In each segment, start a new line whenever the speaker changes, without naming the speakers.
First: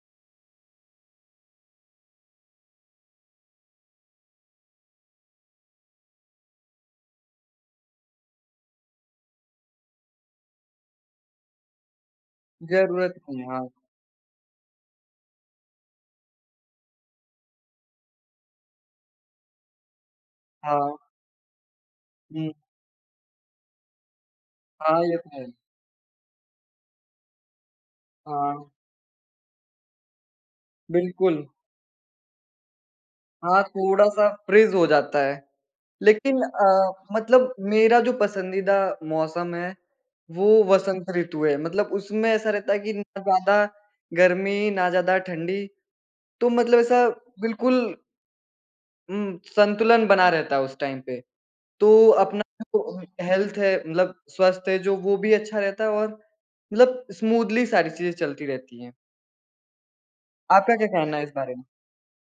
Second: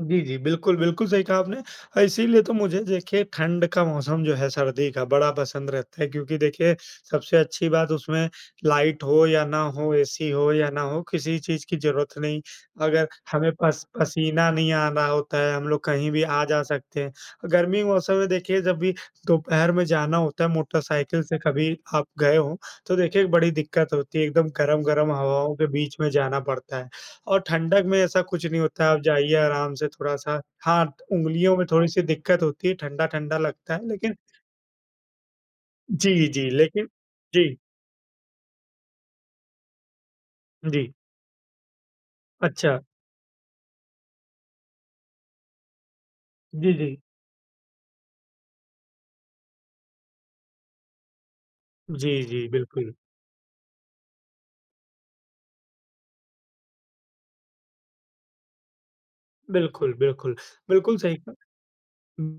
जी, जी, बिल्कुल, बिल्कुल सही कहा आपने। अ, इसीलिए तो मुझे देखिए ठंड का मौसम जो है, सर्दी का बड़ा पसंद रहता है क्योंकि देखिए, सबसे अच्छी बात उसमें लाइट हो या ना हो, एसी हो या ना हो, किसी चीज़ की ज़रूरत नहीं। अगर
ज़रूरत नहीं,
हमें
हाँ।
पस पसीना नहीं आना होता है, हम लोग कहीं भी आ जा सकते हैं। गर्मी मौसम में देखिए जब भी दोपहर में जाना होता है
हाँ।
मोटरसाइकिल से कभी आप गए
हुँ।
हो, तो देखिए बड़ी दिक्कत होती है, एकदम
हाँ,
गरम-गरम
ये तो है ही।
हवाओं के बीच में जाना पड़ता है। और ठंडक में ऐसा कुछ नहीं
हाँ।
होता है, आप जाइए आराम से थोड़ा-सा हाँ, त
बिल्कुल।
उंगलियों में थोड़ी-सी दिक्कत होती है, ठंडा-ठंडा
हाँ,
लगता है लेकिन
थोड़ा-सा फ्रीज़ हो जाता है।
जी,
लेकिन
जी, लेकिन
अ, मतलब
जी।
मेरा जो पसंदीदा मौसम है, वो
जी।
वसंत ऋतु है मतलब उसमें ऐसा रहता है
अच्छा।
कि ना ज़्यादा गर्मी, ना ज़्यादा ठंडी तो
जी,
मतलब
जी।
ऐसा बिल्कुल उम, संतुलन बना रहता है उस टाइम पे, तो
जी,
अपना
जी, बिल्कुल।
[unintelligible] हेल्थ है मतलब स्वस्थ है जो वो भी अच्छा रहता है और मतलब स्मूथली सारी चीज़ें चलती रहती हैं।
बिल्कुल, बिल्कुल।
आपका क्या
बिल्कुल
कहना
सही
है इस
कहा।
बारे में?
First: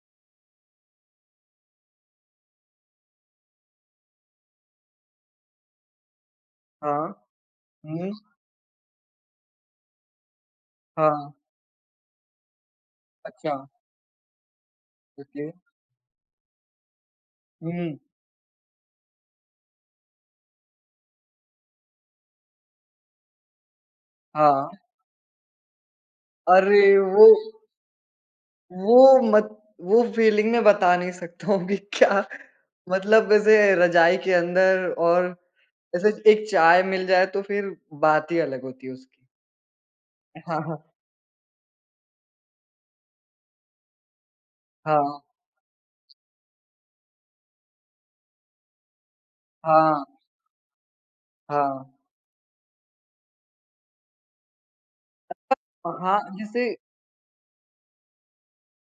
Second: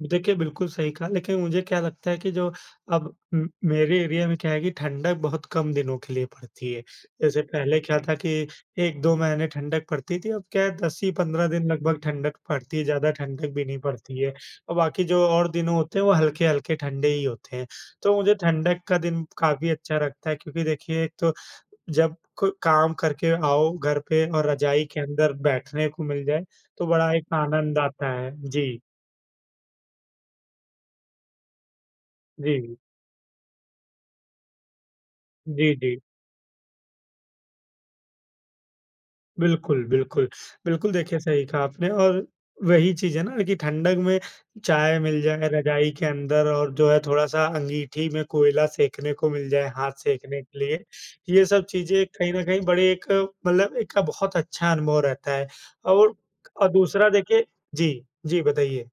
देखिए, बिल्कुल सही कहा लेकिन मुझे क्या लगता है कि जो अब उम, मेरे एरिया में क्या है कि ठंडक बहुत कम दिनों के लिए पड़ती है।
हाँ।
जैसे पहले क्या
हुँ।
था कि 1-2 महीने ठंडक पड़ती थी, अब क्या है 10 ही
हाँ।
15 दिन लगभग ठंडक पड़ती है, ज़्यादा ठंडक
अच्छा।
भी नहीं पड़ती है। अ, बाकी जो और
ओके।
दिन होते हैं वो हल्के-हल्के ठंडे ही होते हैं,
हुँ।
तो मुझे ठंडक का दिन काफ़ी अच्छा लगता है, क्योंकि देखिए एक तो जब को काम करके आओ घर पे और
हाँ।
रजाई के अंदर बैठने को मिल जाए, तो
अरे,
बड़ा
वो
एक आनंद आता है, जी।
वो मत वो फीलिंग मैं बता नहीं सकता हूँ कि क्या
जी।
मतलब ऐसे रजाई के अंदर और
जी, जी।
जैसे एक चाय मिल जाए तो फिर बात ही अलग होती है उसकी।
बिल्कुल, बिल्कुल।
हाँ, हाँ।
बिल्कुल देखिए, सही कहा आपने और वही चीज़ है ना कि ठंडक में चाय
हाँ।
मिल जाए रजाई के अंदर और जो है थोड़ा-सा अंगीठी में कोयला सेंकने को मिल जाए, हाथ
हाँ।
सेंकने के लिए, ये सब
हाँ।
चीज़ें कहीं न कहीं बड़े एक मतलब एक का बहुत अच्छा अनुभव रहता है।
अ,
और
हाँ,
अ,
जैसे
दूसरा देखिए जी, जी बताइए।